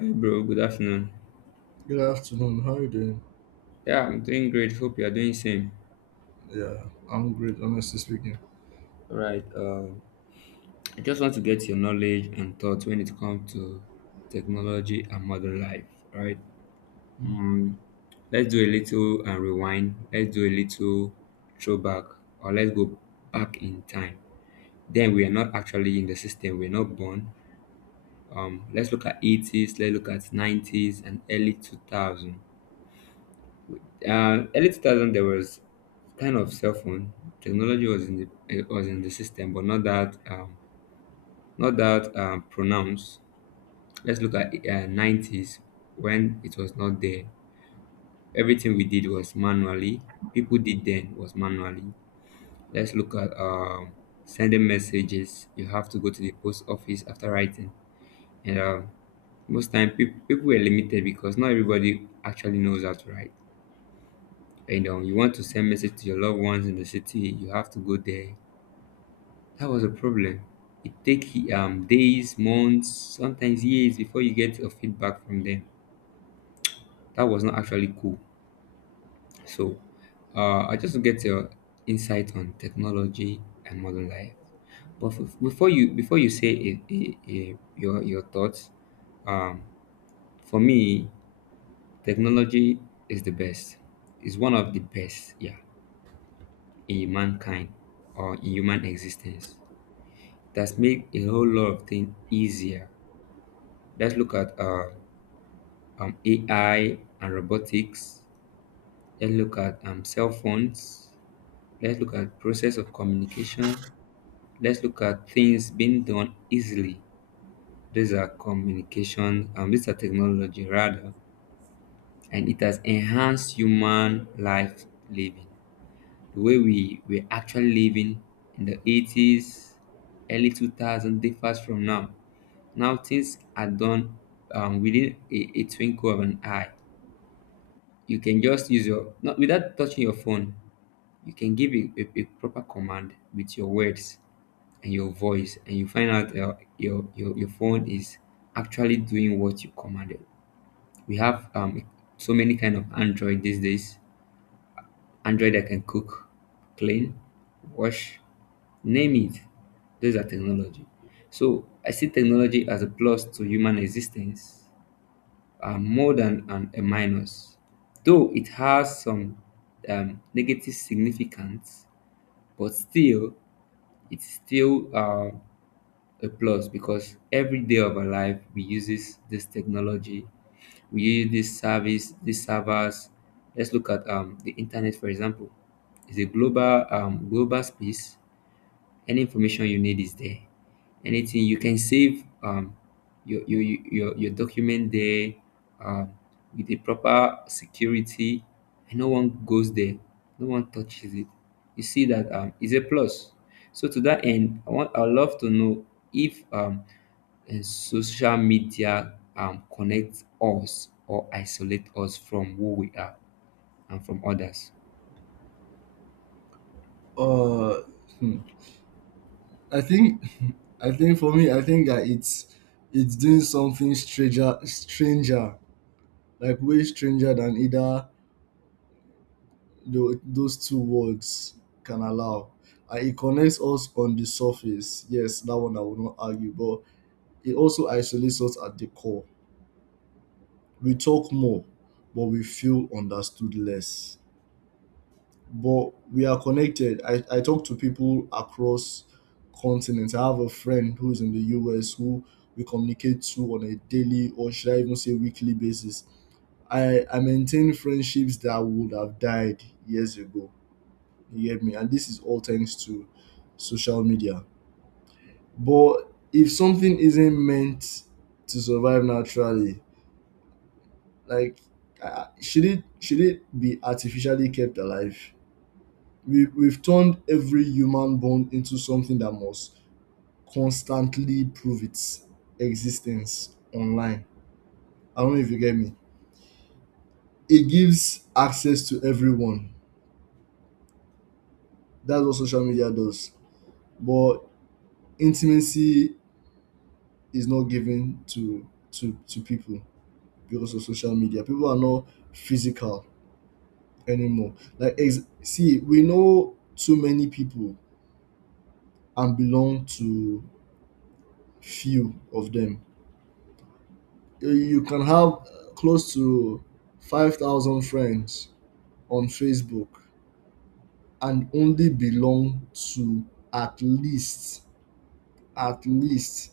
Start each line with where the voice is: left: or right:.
left: Hey bro, good afternoon.
right: Good afternoon. How are you doing?
left: Yeah, I'm doing great. Hope you are doing same.
right: Yeah, I'm great, honestly speaking.
left: All right. I just want to get your knowledge and thoughts when it comes to technology and modern life. All right. Um, let's do a little and rewind. Let's do a little throwback, or let's go back in time. Then we are not actually in the system. We're not born. Let's look at 80's. Let's look at 90's and early 2000. Early 2000 there was kind of cell phone technology was in the system, but not that not that pronounced. Let's look at 90's when it was not there. Everything we did was manually. People did then was manually. Let's look at sending messages. You have to go to the post office after writing, and most time people were limited because not everybody actually knows how to write. You know, you want to send message to your loved ones in the city, you have to go there. That was a problem. It take days, months, sometimes years before you get a feedback from them. That was not actually cool. So, I just get your insight on technology and modern life. But before you say it, your thoughts, um, for me, technology is the best. It's one of the best, yeah, in mankind or in human existence. That's make a whole lot of things easier. Let's look at AI and robotics. Let's look at cell phones. Let's look at process of communication. Let's look at things being done easily. These are communication. These are technology rather, and it has enhanced human life living. The way we were actually living in the 80's, early 2000 differs from now. Now things are done within a twinkle of an eye. You can just use your, not without touching your phone, you can give a proper command with your words and your voice, and you find out your phone is actually doing what you commanded. We have so many kind of Android these days. Android I can cook, clean, wash, name it. Those are technology. So I see technology as a plus to human existence, more than a minus. Though it has some negative significance, but still, it's still a plus because every day of our life we use this technology, we use this service, these servers. Let's look at the internet, for example. It's a global global space. Any information you need is there. Anything you can save, your your your document there, um, with the proper security, and no one goes there, no one touches it. You see that is a plus. So to that end, I love to know if social media connects us or isolate us from who we are and from others.
right: Uh, hmm. I think, I think for me, I think that it's doing something stranger, like way stranger than either those two words can allow. And it connects us on the surface. Yes, that one I will not argue, but it also isolates us at the core. We talk more, but we feel understood less. But we are connected. I talk to people across continents. I have a friend who is in the US who we communicate to on a daily or should I even say weekly basis. I maintain friendships that would have died years ago. You get me? And this is all thanks to social media. But if something isn't meant to survive naturally, like should it be artificially kept alive? We've turned every human bond into something that must constantly prove its existence online. I don't know if you get me. It gives access to everyone. That's what social media does. But intimacy is not given to to people because of social media. People are not physical anymore. Like see, we know too many people and belong to few of them. You can have close to 5,000 friends on Facebook and only belong to at least at least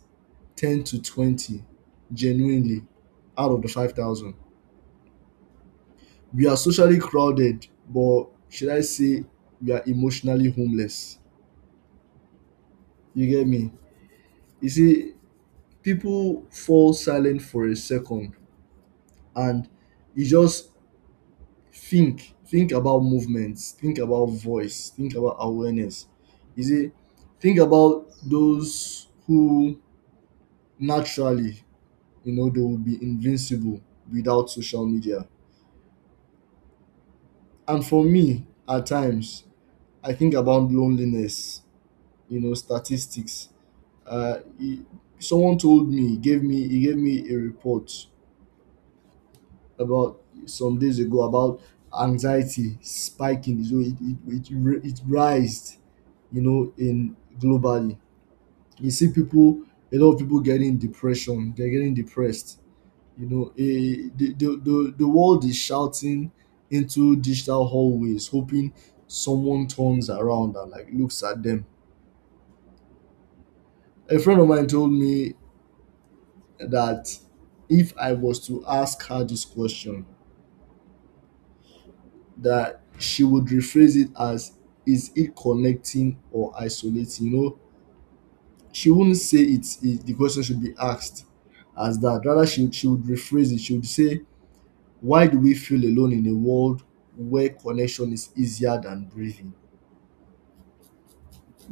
right: 10 to 20 genuinely out of the 5,000. We are socially crowded, but should I say we are emotionally homeless? You get me? You see, people fall silent for a second, and it just think about movements, think about voice, think about awareness. You see, think about those who naturally, you know, they will be invincible without social media. And for me, at times I think about loneliness. You know, statistics, uh he- someone told me, gave me he gave me a report about some days ago about anxiety spiking, so it rised, you know, in globally. You see people, a lot of people getting depression. They're getting depressed. You know, the world is shouting into digital hallways, hoping someone turns around and like looks at them. A friend of mine told me that if I was to ask her this question, that she would rephrase it as, is it connecting or isolating? You know, she wouldn't say it, it the question should be asked as that. Rather, she would rephrase it. She would say, why do we feel alone in a world where connection is easier than breathing?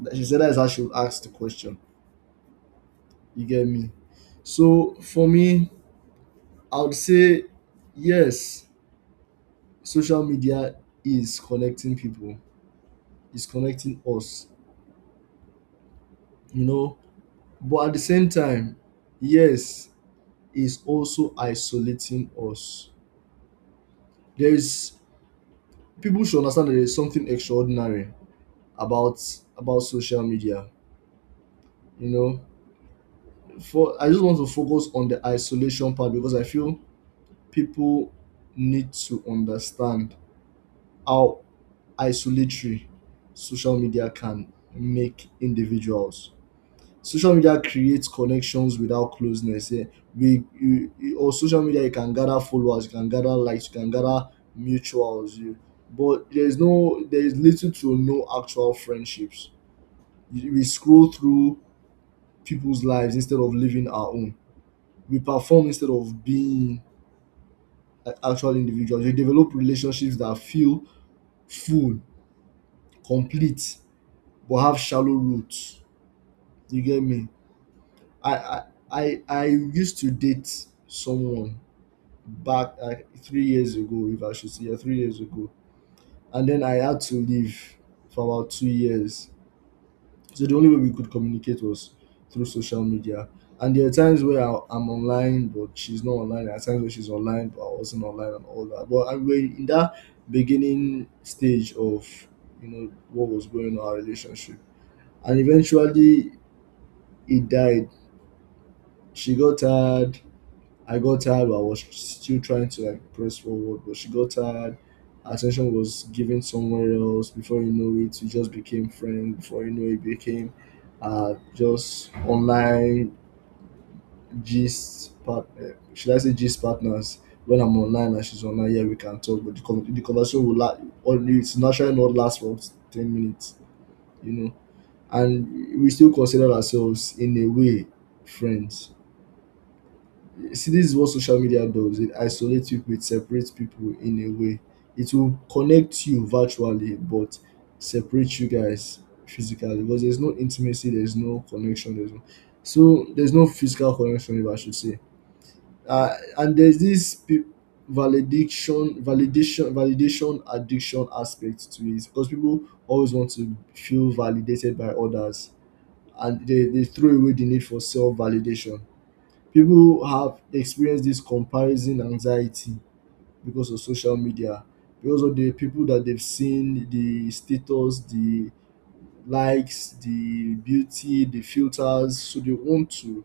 right: She said that is how she would ask the question. You get me? So for me, I would say yes, social media is connecting people, is connecting us, you know. But at the same time, yes, is also isolating us. There is people should understand that there is something extraordinary about social media. You know, for I just want to focus on the isolation part because I feel people need to understand how isolatory social media can make individuals. Social media creates connections without closeness. Yeah. We or social media, you can gather followers, you can gather likes, you can gather mutuals. You, but there is no there is little to no actual friendships. We scroll through people's lives instead of living our own. We perform instead of being like actual individuals. We develop relationships that feel full, complete, but have shallow roots. You get me? I I I used to date someone back like 3 years ago, if I should say, yeah, 3 years ago, and then I had to leave for about 2 years. So the only way we could communicate was through social media. And there are times where I'm online, but she's not online. There are times where she's online, but I wasn't online and all that. But I mean, in that beginning stage of, you know, what was going on in our relationship. And eventually it died. She got tired, I got tired, but I was still trying to like press forward. But she got tired. Her attention was given somewhere else. Before you know it, we just became friends. Before you know it, became just online gist part. Should I say gist partners? When I'm online and she's online, yeah, we can talk. But the conversation will last. It's naturally not last for 10 minutes, you know. And we still consider ourselves in a way friends. See, this is what social media does. It isolates people, it separates people in a way. It will connect you virtually, but separate you guys physically because there's no intimacy, there's no connection, there's no so there's no physical connection, if I should say. And there's this validation addiction aspect to it because people always want to feel validated by others, and they throw away the need for self validation. People have experienced this comparison anxiety because of social media, because of the people that they've seen, the status, the likes, the beauty, the filters. So they want to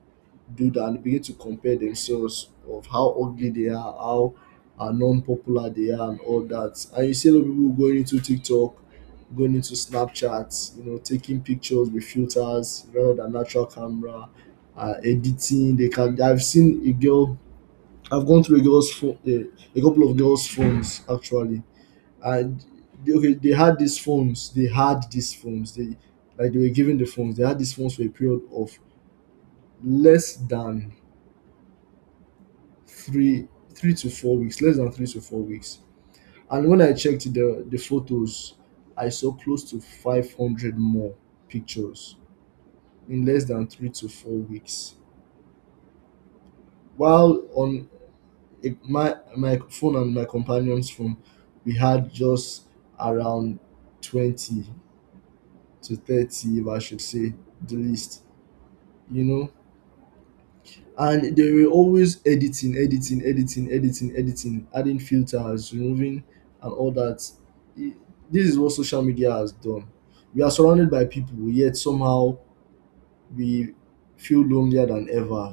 right: do that and begin to compare themselves of how ugly they are, how are non-popular they are, and all that. And you see a lot of people going into TikTok, going into Snapchat, you know, taking pictures with filters rather than natural camera, editing. They can. I've seen a girl I've gone through a girl's phone, a couple of girls' phones actually, and they, okay, they had these phones. They had these phones. They like they were given the phones. They had these phones for a period of less than 3 to 4 weeks. Less than 3 to 4 weeks. And when I checked the photos, I saw close to 500 more pictures in less than 3 to 4 weeks. While on it, my phone and my companion's phone, we had just around 20 to 30, if I should say, the least, you know. And they were always editing, adding filters, removing, and all that. I- This is what social media has done. We are surrounded by people, yet somehow we feel lonelier than ever,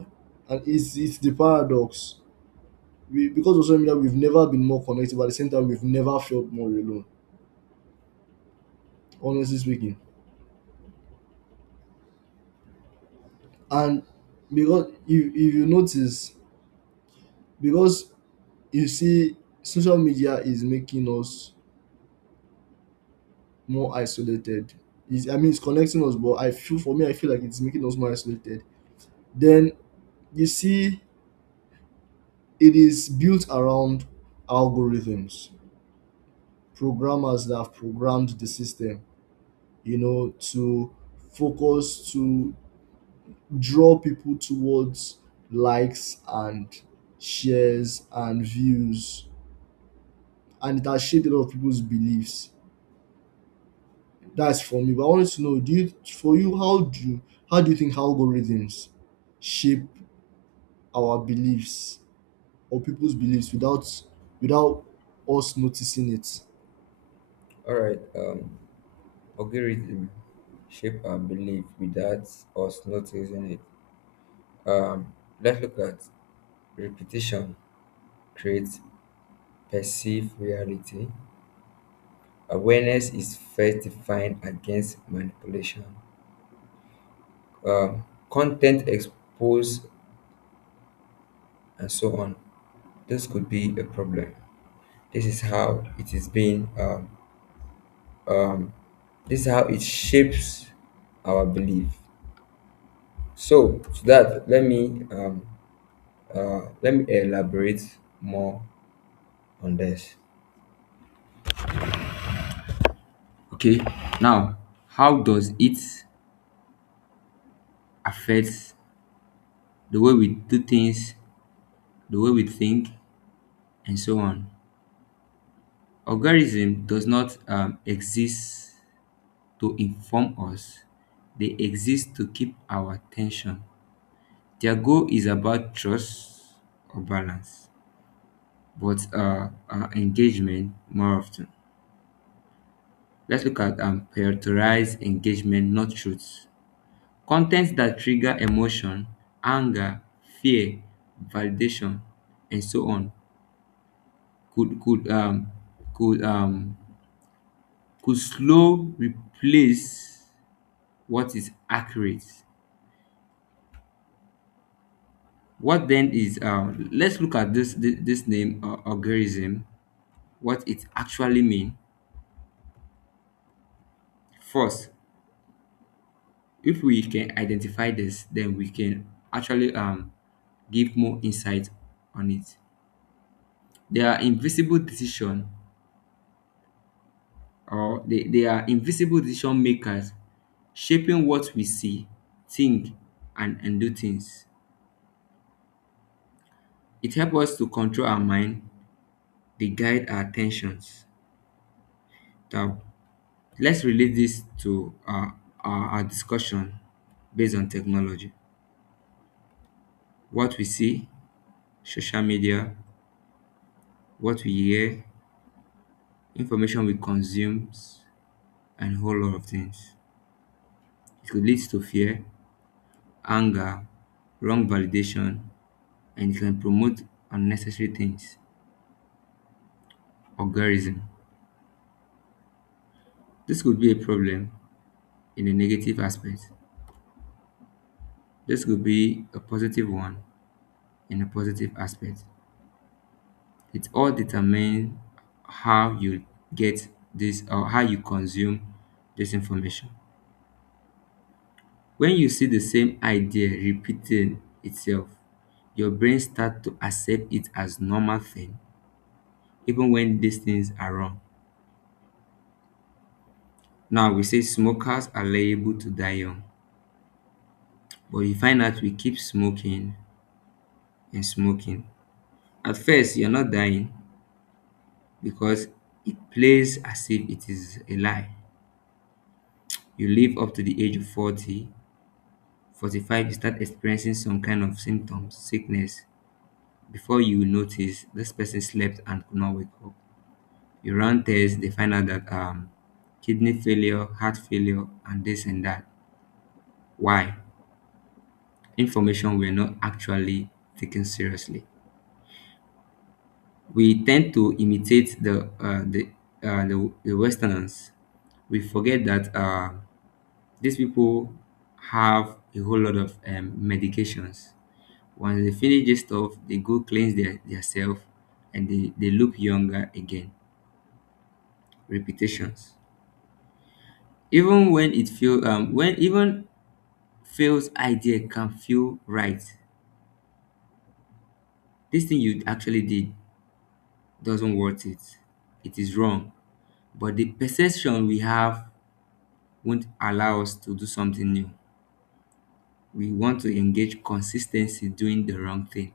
right: and it's the paradox. We because of social media, we've never been more connected, but at the same time we've never felt more alone, honestly speaking. And because if you notice, because you see, social media is making us more isolated. I mean, it's connecting us, but I feel for me I feel like it's making us more isolated. Then you see, it is built around algorithms, programmers that have programmed the system, you know, to focus to draw people towards likes and shares and views, and it has shaped a lot of people's beliefs. That's for me, but I wanted to know, do you for you, how do you how do you think algorithms shape our beliefs or people's beliefs without without us noticing it?
left: All right. Algorithm shape our belief without us noticing it. Um, let's look at repetition creates perceived reality. Awareness is first defined against manipulation. Um, Content exposed and so on. This could be a problem. This is how it is being. Um, this is how it shapes our belief. So to that, let me elaborate more on this. Okay, now how does it affect the way we do things, the way we think, and so on? Algorithm does not exist to inform us; they exist to keep our attention. Their goal is about trust or balance, but engagement more often. Let's look at prioritize engagement, not truth. Contents that trigger emotion, anger, fear, validation, and so on could could um could um could slow replace what is accurate. What then is let's look at this name or algorithm, what it actually mean. First, if we can identify this, then we can actually give more insight on it. There are invisible decision, or they are invisible decision makers shaping what we see, think, and do things. It helps us to control our mind, they guide our attentions. Now, let's relate this to our discussion based on technology. What we see, social media, what we hear, information we consume, and a whole lot of things. It could lead to fear, anger, wrong validation, and it can promote unnecessary things. Orgasm. This could be a problem in a negative aspect. This could be a positive one in a positive aspect. It all determines how you get this, or how you consume this information. When you see the same idea repeating itself, your brain starts to accept it as normal thing, even when these things are wrong. Now we say smokers are liable to die young, but you find out we keep smoking and smoking. At first, you're not dying because it plays as if it is a lie. You live up to the age of 40, 45. You start experiencing some kind of symptoms, sickness. Before you notice, this person slept and could not wake up. You run tests, they find out that kidney failure, heart failure, and this and that. Why? Information we're not actually taken seriously. We tend to imitate the the Westerners. We forget that these people have a whole lot of medications. Once they finish this stuff, they go cleanse their themselves, and they look younger again. Repetitions. Even when it feel when even fails idea can feel right. This thing you actually did doesn't worth it. It is wrong. But the perception we have won't allow us to do something new. We want to engage consistency doing the wrong thing.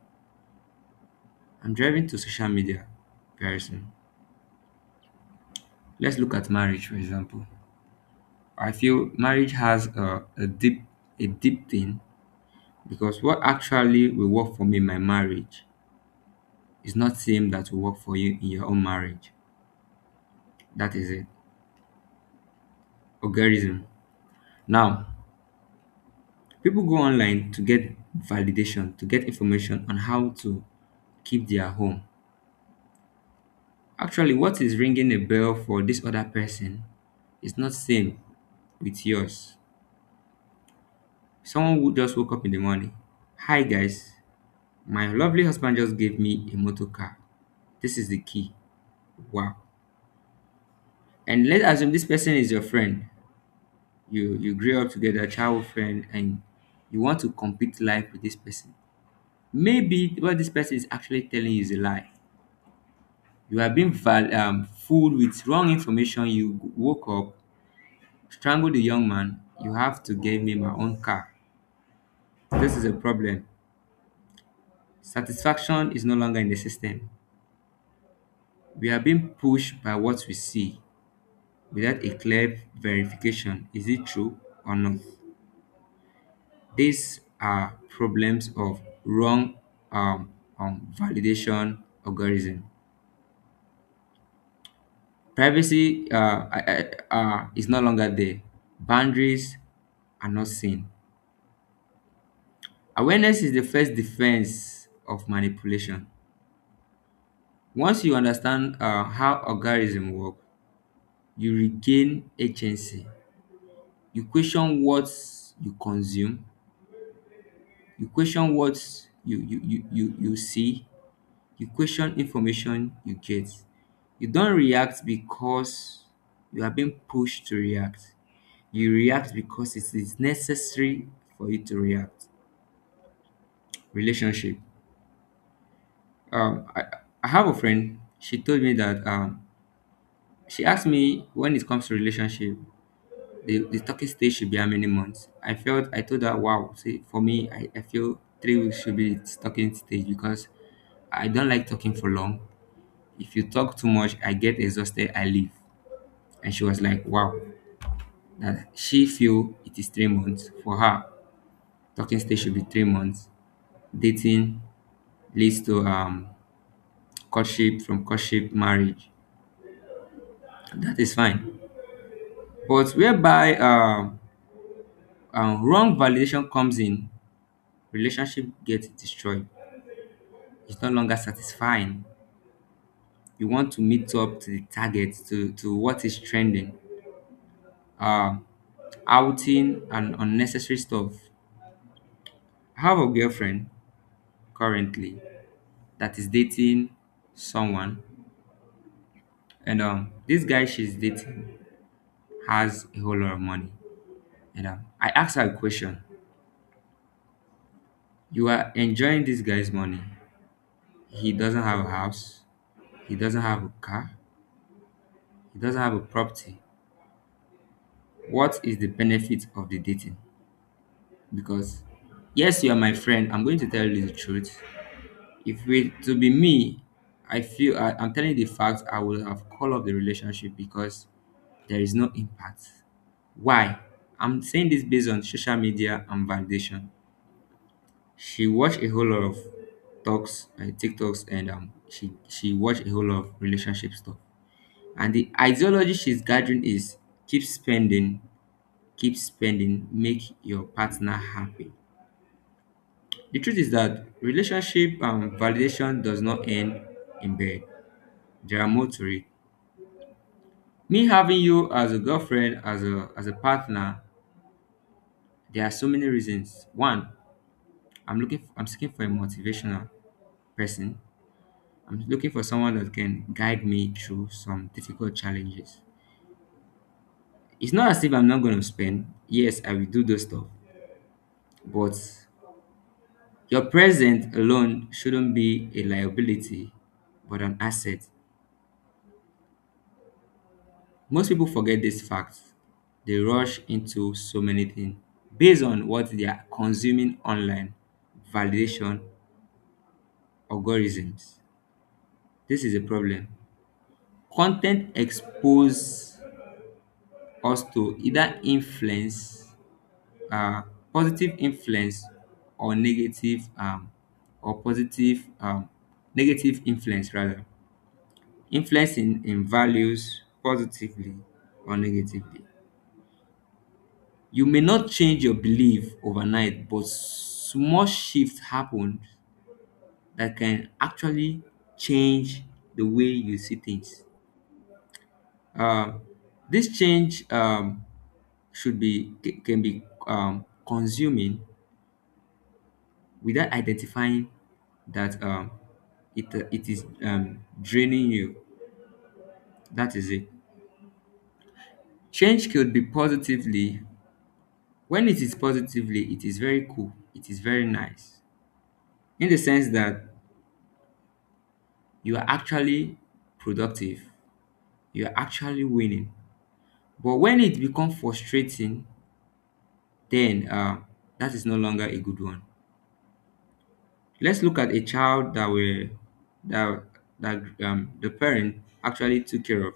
left: I'm driving to social media very soon. Let's look at marriage, for example. I feel marriage has a deep, a deep thing, because what actually will work for me in my marriage is not same that will work for you in your own marriage. That is it. Algorithm. Now, people go online to get validation, to get information on how to keep their home. Actually, what is ringing a bell for this other person is not same with yours. Someone who just woke up in the morning. Hi guys, my lovely husband just gave me a motor car. This is the key. Wow. And let's assume this person is your friend. You grew up together, childhood friend, and you want to compete life with this person. Maybe what this person is actually telling you is a lie. You have been fooled with wrong information. You woke up. Strangle the young man. You have to give me my own car. This is a problem. Satisfaction is no longer in the system. We are being pushed by what we see without a clear verification. Is it true or not? These are problems of wrong um, validation algorithm. Privacy, is no longer there. Boundaries are not seen. Awareness is the first defense of manipulation. Once you understand how algorithm work, you regain agency. You question what you consume, you question what you see, you question information you get. You don't react because you are being pushed to react. You react because it is necessary for you to react. Relationship. Um, I, I have a friend. She told me that she asked me when it comes to relationship. The talking stage should be how many months? I felt I told her, wow, see for me I feel 3 weeks should be the talking stage because I don't like talking for long. If you talk too much, I get exhausted, I leave. And she was like, wow, that she feel it is 3 months. For her, talking stage should be 3 months. Dating leads to courtship, from courtship, marriage. That is fine. But whereby wrong validation comes in, relationship gets destroyed. It's no longer satisfying. You want to meet up to the target, to what is trending, uh, outing and unnecessary stuff. I have a girlfriend currently that is dating someone, and this guy she's dating has a whole lot of money. And I asked her a question. You are enjoying this guy's money. He doesn't have a house, he doesn't have a car, he doesn't have a property. What is the benefit of the dating? Because yes, you are my friend, I'm going to tell you the truth. If it to be me, I'm telling you the fact, I would have called off the relationship because there is no impact. Why? I'm saying this based on social media and validation. She watched a whole lot of talks, tiktoks, and she watched a whole lot of relationship stuff, and the ideology she's gathering is keep spending, keep spending, make your partner happy. The truth is that relationship and validation does not end in bed. There are more to it. Me having you as a girlfriend, as a partner, there are so many reasons. One, I'm looking for, I'm seeking for a motivational person. I'm looking for someone that can guide me through some difficult challenges. It's not as if I'm not going to spend. Yes, I will do those stuff, but your presence alone shouldn't be a liability, but an asset. Most people forget this fact. They rush into so many things based on what they are consuming online: validation, algorithms. This is a problem. Content expose us to either influence, uh, positive influence, or negative, or positive, negative influence rather. Influence in values positively or negatively. You may not change your belief overnight, but small shifts happen that can actually change the way you see things. um this change can be consuming without identifying that it is draining you. That is it. Change could be positively. When it is positively, it is very cool, it is very nice, in the sense that you are actually productive, you are actually winning. But when it becomes frustrating, then that is no longer a good one. Let's look at a child that the parent actually took care of.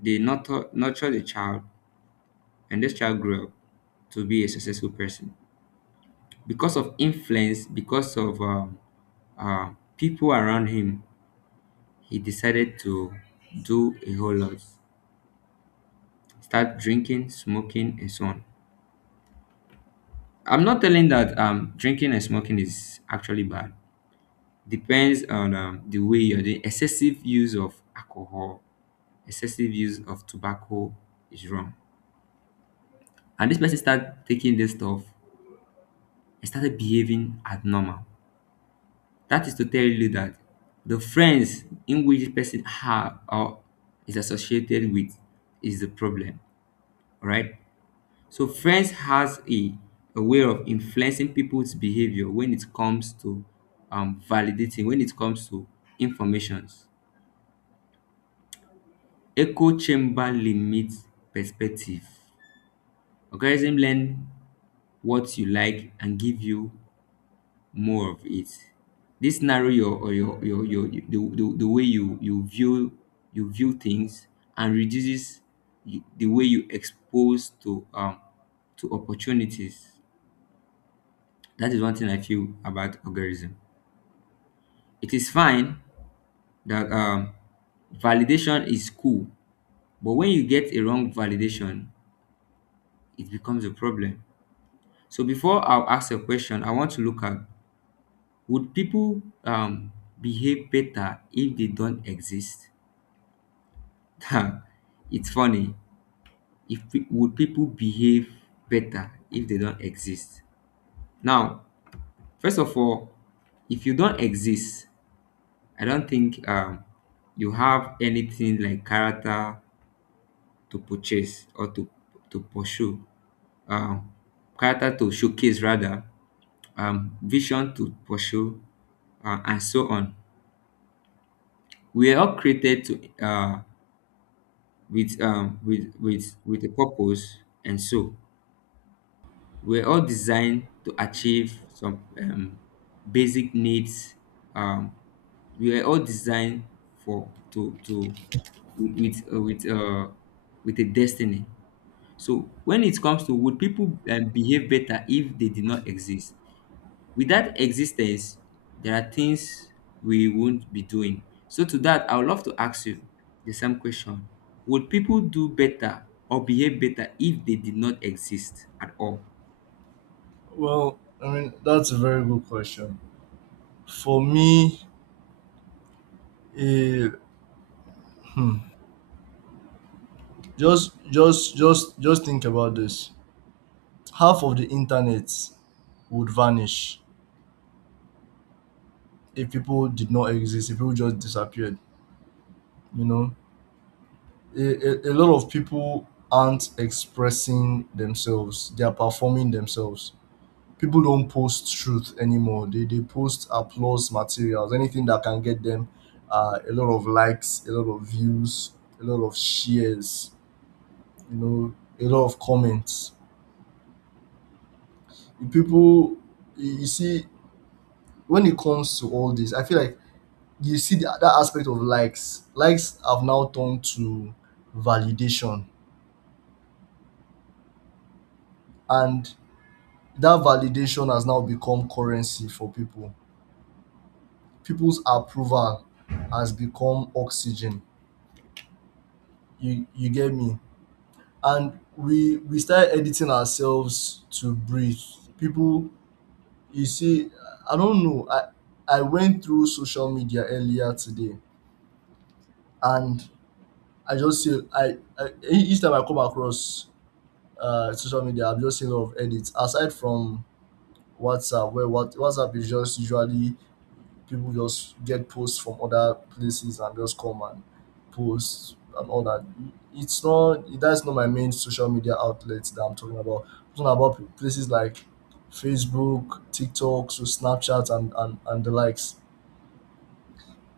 left: They nurture the child, and this child grew up to be a successful person because of influence, because of uh, people around him. He decided to do a whole lot, start drinking, smoking, and so on. I'm not telling that drinking and smoking is actually bad. Depends on the way you're doing. Excessive use of alcohol, excessive use of tobacco is wrong. And this person started taking this stuff and started behaving abnormal. That is to tell you that the friends in which the person have or is associated with is the problem, right? So friends has a way of influencing people's behavior when it comes to validating, when it comes to informations. Echo chamber limits perspective. Algorithm learn what you like and give you more of it. This narrow your or your your the way you, you view things and reduces the way you expose to opportunities. That is one thing I feel about algorithm. It is fine that validation is cool, but when you get a wrong validation, it becomes a problem. So before I'll ask a question, I want to look at, would people behave better if they don't exist? It's funny. If pe- Would people behave better if they don't exist? Now, first of all, if you don't exist, I don't think you have anything like character to purchase or to pursue, um, character to showcase rather, vision to pursue, and so on. We are all created to with a purpose and so. Were all designed to achieve some basic needs. Um, we were all designed for to with with uh, with, uh, with a destiny. So when it comes to, would people behave better if they did not exist? Without existence, there are things we won't be doing. So to that, I would love to ask you the same question: would people do better or behave better if they did not exist at all?
right: Well, I mean that's a very good question. For me, eh, hmm, just just just think about this. Half of the internet would vanish if people did not exist, if people just disappeared. You know, a lot of people aren't expressing themselves, they are performing themselves. People don't post truth anymore, they post applause materials, anything that can get them a lot of likes, a lot of views, a lot of shares, you know, a lot of comments. People, you see, when it comes to all this, I feel like you see that, that aspect of likes likes have now turned to validation, and that validation has now become currency for people. People's approval has become oxygen. You get me? And we start editing ourselves to breathe. People, you see, I don't know, I went through social media earlier today and I each time I come across social media, I've just seen a lot of edits. Aside from WhatsApp, where what WhatsApp is just usually people just get posts from other places and just come and post and all that. It's not that's not my main social media outlet that I'm talking about. I'm talking about places like Facebook, TikTok, so Snapchat and, and the likes.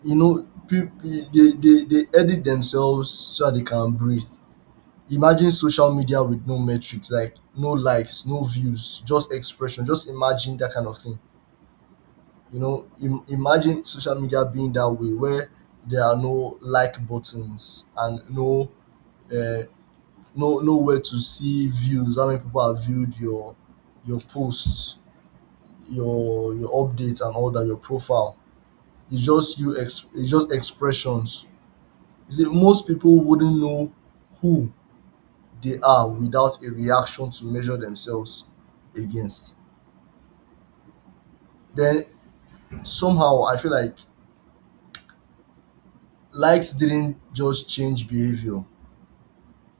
right: You know, people they edit themselves so that they can breathe. Imagine social media with no metrics like no likes, no views, just expression. Just imagine that kind of thing. You know, imagine social media being that way where there are no like buttons and no uh, no nowhere to see views. How many people have viewed your posts, your updates and all that, your profile. It's just you. It's just expressions. You see, most people wouldn't know who they are without a reaction to measure themselves against. Then somehow I feel like likes didn't just change behavior.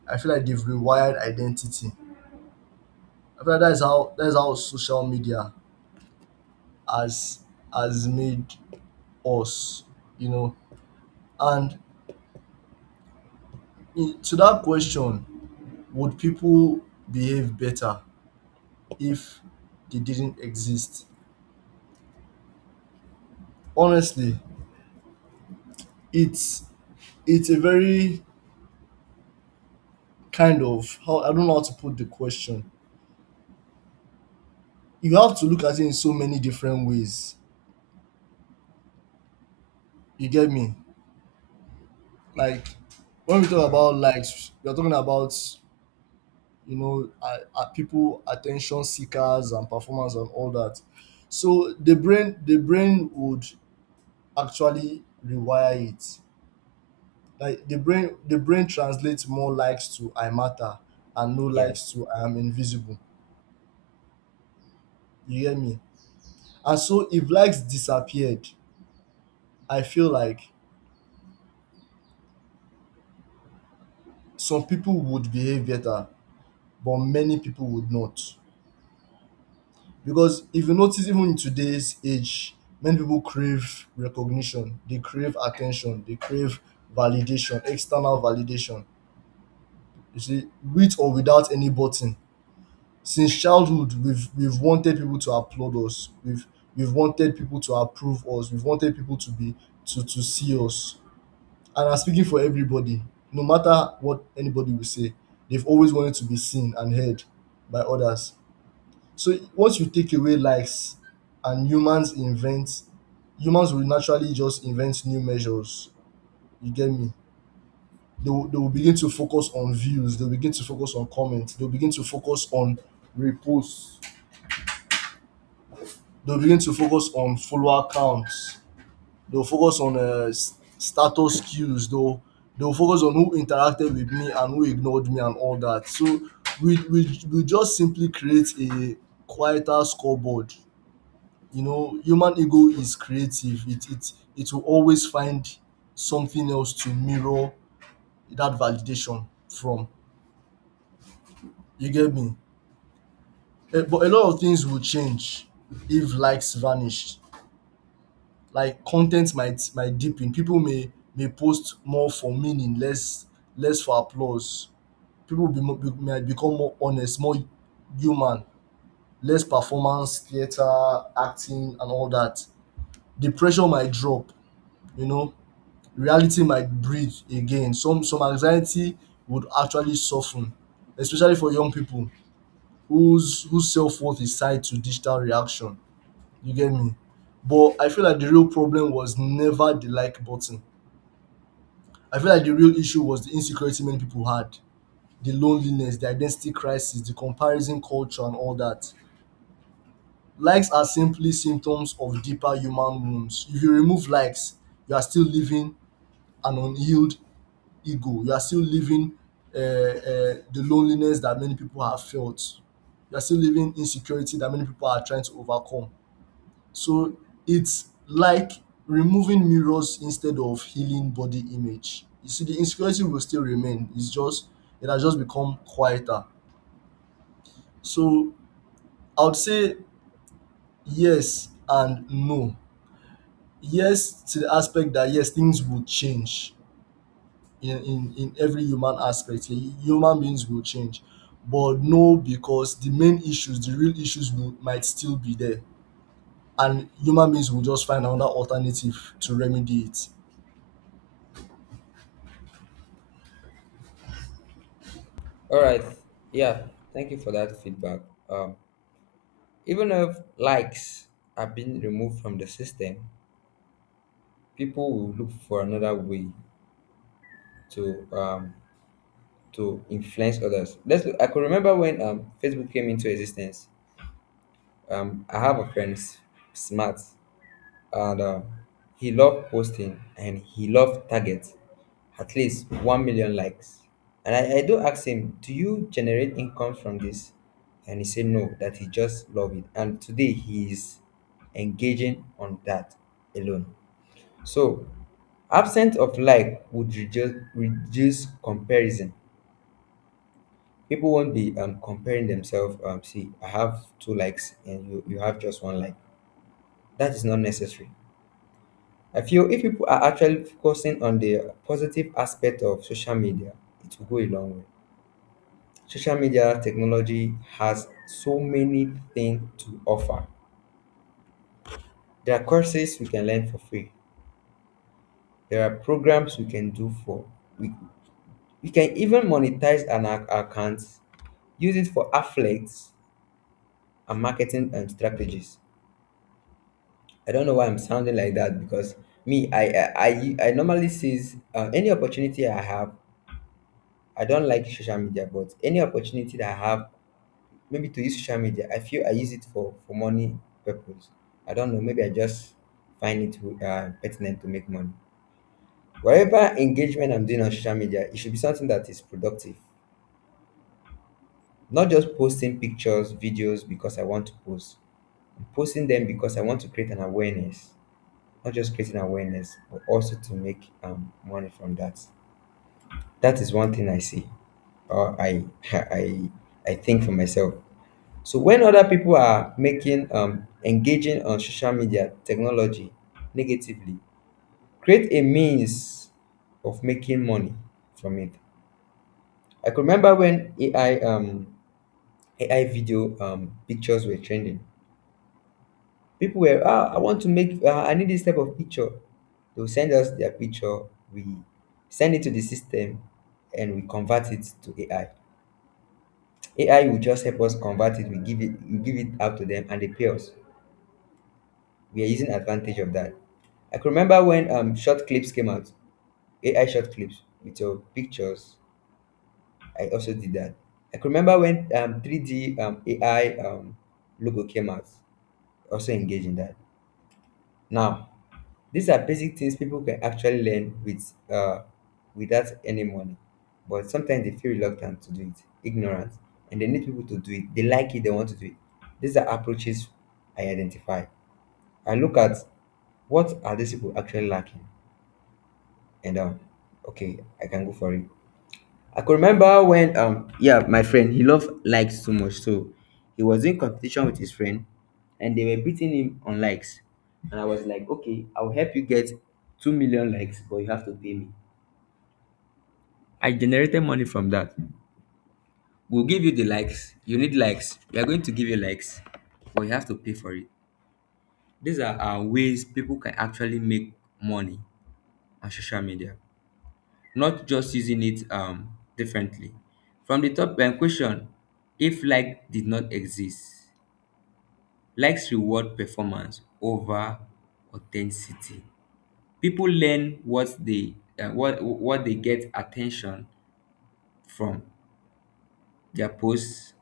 right: I feel like they've rewired identity. I feel like that's how social media has has made us, you know. And in, to that question, would people behave better if they didn't exist? Honestly, it's it's a very kind of how, I don't know how to put the question. You have to look at it in so many different ways. You get me? Like when we talk about likes, we are talking about, you know, are people attention seekers and performers and all that. So the brain would actually rewire it. Like the brain translates more likes to I matter, and no likes to I am invisible. You hear me? And so if likes disappeared, I feel like some people would behave better, but many people would not. Because if you notice, even in today's age, many people crave recognition, they crave attention, they crave validation, external validation. You see, with or without any button, since childhood, we've wanted people to applaud us. We've wanted people to approve us. We've wanted people to be, to see us. And I'm speaking for everybody, no matter what anybody will say, they've always wanted to be seen and heard by others. So once you take away likes and humans invent, humans will naturally just invent new measures. You get me? They will begin to focus on views, they'll begin to focus on comments, they'll begin to focus on reposts, they'll begin to focus on follower counts. They'll focus on status cues. They'll focus on who interacted with me and who ignored me and all that. So we just simply create a quieter scoreboard. You know, human ego is creative. It will always find something else to mirror that validation from. You get me? But a lot of things will change if likes vanish. Like content might deepen. People may post more for meaning, less for applause. People might become more honest, more human, less performance, theater, acting, and all that. The pressure might drop. You know, reality might breathe again. Some anxiety would actually soften, especially for young people whose self worth is tied to digital reaction. You get me? But I feel like the real problem was never the like button. I feel like the real issue was the insecurity many people had, the loneliness, the identity crisis, the comparison culture, and all that. Likes are simply symptoms of deeper human wounds. If you remove likes, you are still living an unhealed ego. You are still living the loneliness that many people have felt. You are still living insecurity that many people are trying to overcome. So it's like removing mirrors instead of healing body image. You see, the insecurity will still remain. It has just become quieter. So I would say yes and no. Yes to the aspect that yes, things will change in, in, every human aspect. Human beings will change. But no, because the main issues, the real issues will, might still be there. And human beings will just find another alternative to remedy it.
left: All right. Yeah, thank you for that feedback. Um, Even if likes are being removed from the system, people will look for another way to um, to influence others. Let's. I could remember when Facebook came into existence. I have a friend, Smart. And he loved posting and he loved targets at least 1 million likes. And I do ask him, do you generate income from this? And he said no, that he just love it, and today he is engaging on that alone. So absence of like would reduce comparison. People won't be comparing themselves. See, I have two likes and you have just one like. That is not necessary. I feel if people are actually focusing on the positive aspect of social media, it will go a long way. Social media technology has so many things to offer. There are courses we can learn for free. There are programs we can do for. We, we can even monetize an account, use it for affiliates and marketing and strategies. I don't know why I'm sounding like that, because me, I normally seize any opportunity I have. I don't like social media, but any opportunity that I have, maybe to use social media, I feel I use it for money purpose. I don't know. Maybe I just find it pertinent to make money. Whatever engagement I'm doing on social media, it should be something that is productive. Not just posting pictures, videos because I want to post. I'm posting them because I want to create an awareness. Not just creating awareness, but also to make money from that. That is one thing I see, or I I I think for myself. So when other people are making engaging on social media technology negatively, create a means of making money from it. I could remember when AI video pictures were trending. People were, ah, I want to make, I need this type of picture. They'll send us their picture. We send it to the system, and we convert it to AI. AI will just help us convert it. We give it out to them, and they pay us. We are using advantage of that. I can remember when short clips came out, AI short clips with your pictures. I also did that. I can remember when 3D AI logo came out. Also engage in that. Now, these are basic things people can actually learn with without any money, but sometimes they feel reluctant to do it, ignorant, and they need people to do it. They like it, they want to do it. These are approaches I identify. I look at, what are these people actually lacking, and okay, I can go for it. I could remember when yeah, my friend, he loved likes too much, so he was in competition with his friend, and they were beating him on likes, and I was like, okay, I'll help you get 2 million likes, but you have to pay me. I generated money from that. We'll give you the likes you need. Likes, we are going to give you likes, but you have to pay for it. These are ways people can actually make money on social media, not just using it differently. From the top question, if like did not exist, likes reward performance over authenticity. People learn what they what they get attention from, their posts,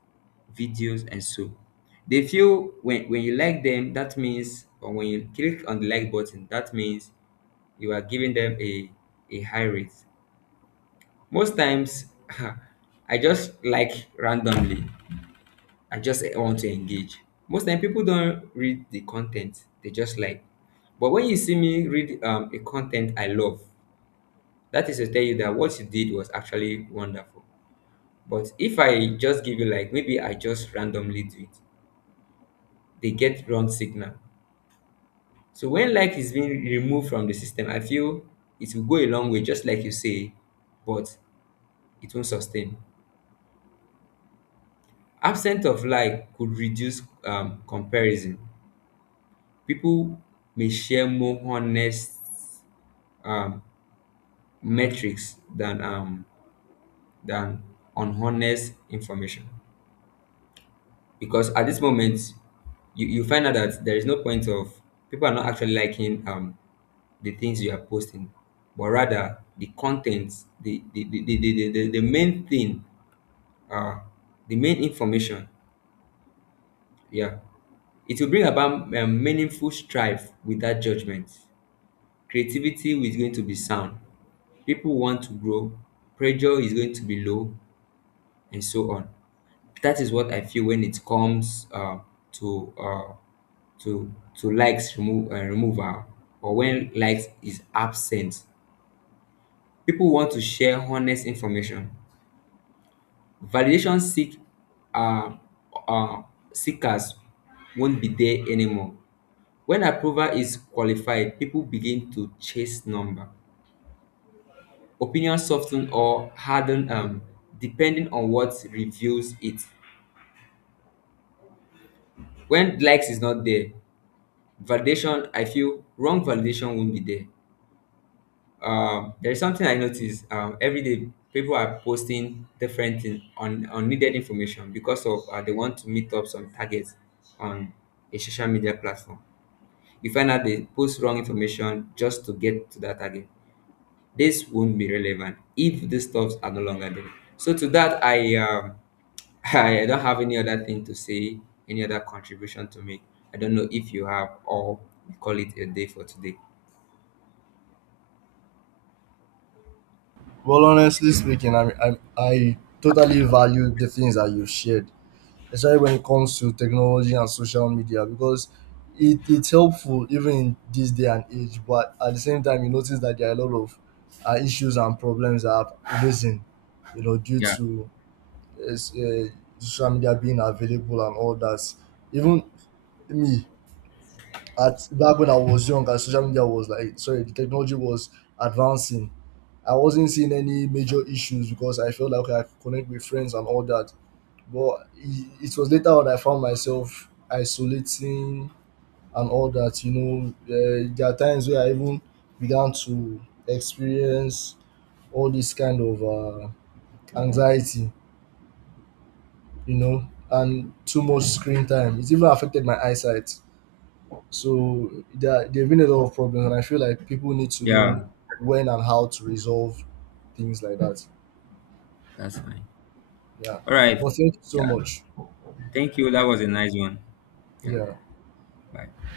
left: videos, and so. They feel when you like them, that means, or when you click on the like button, that means you are giving them a high rate. Most times, I just like randomly. I just want to engage. Most time, people don't read the content; they just like. But when you see me read a content I love, that is to tell you that what you did was actually wonderful. But if I just give you like, maybe I just randomly do it, they get wrong signal. So when like is being removed from the system, I feel it will go a long way, just like you say, but it won't sustain. Absence of lie could reduce comparison. People may share more honest um, metrics than unhonest information, because at this moment you find out that there is no point of, people are not actually liking the things you are posting, but rather the content, the main thing, uh, the main information. Yeah. It will bring about meaningful strife without judgment. Creativity is going to be sound. People want to grow. Pressure is going to be low, and so on. That is what I feel when it comes to uh, to likes removal, or when likes is absent. People want to share honest information. Validation uh, uh, seekers won't be there anymore. When approval is qualified, people begin to chase number. Opinion soften or harden depending on what reveals it. When likes is not there, validation, I feel wrong validation won't be there. There's something I notice every day. People are posting different things on unneeded information because of they want to meet up some targets on a social media platform. You find out they post wrong information just to get to that target. This won't be relevant if these stuffs are no longer there. So to that, I I don't have any other thing to say, any other contribution to make. I don't know if you have, or we call it a day for today.
right: Well, honestly speaking, I totally value the things that you've shared, especially when it comes to technology and social media, because it's helpful even in this day and age. But at the same time, you notice that there are a lot of issues and problems that have arisen, you know, due
left: Yeah,
right: to uh, s- uh, social media being available and all that. Even me, at back when I was young and social media was like, sorry, the technology was advancing. I wasn't seeing any major issues because I felt like, okay, I could connect with friends and all that. But it was later on I found myself isolating and all that. You know, there are times where I even began to experience all this kind of anxiety. You know, and too much screen time. It even affected my eyesight. So there have been a lot of problems, and I feel like people need to
left: yeah,
right: know when and how to resolve things like that.
left: that's fine.
right: Yeah.
left: All right.
right: But thank you so
left: Yeah,
right: much.
left: thank you. That was a nice one. Yeah.
right: Yeah.
left: Bye.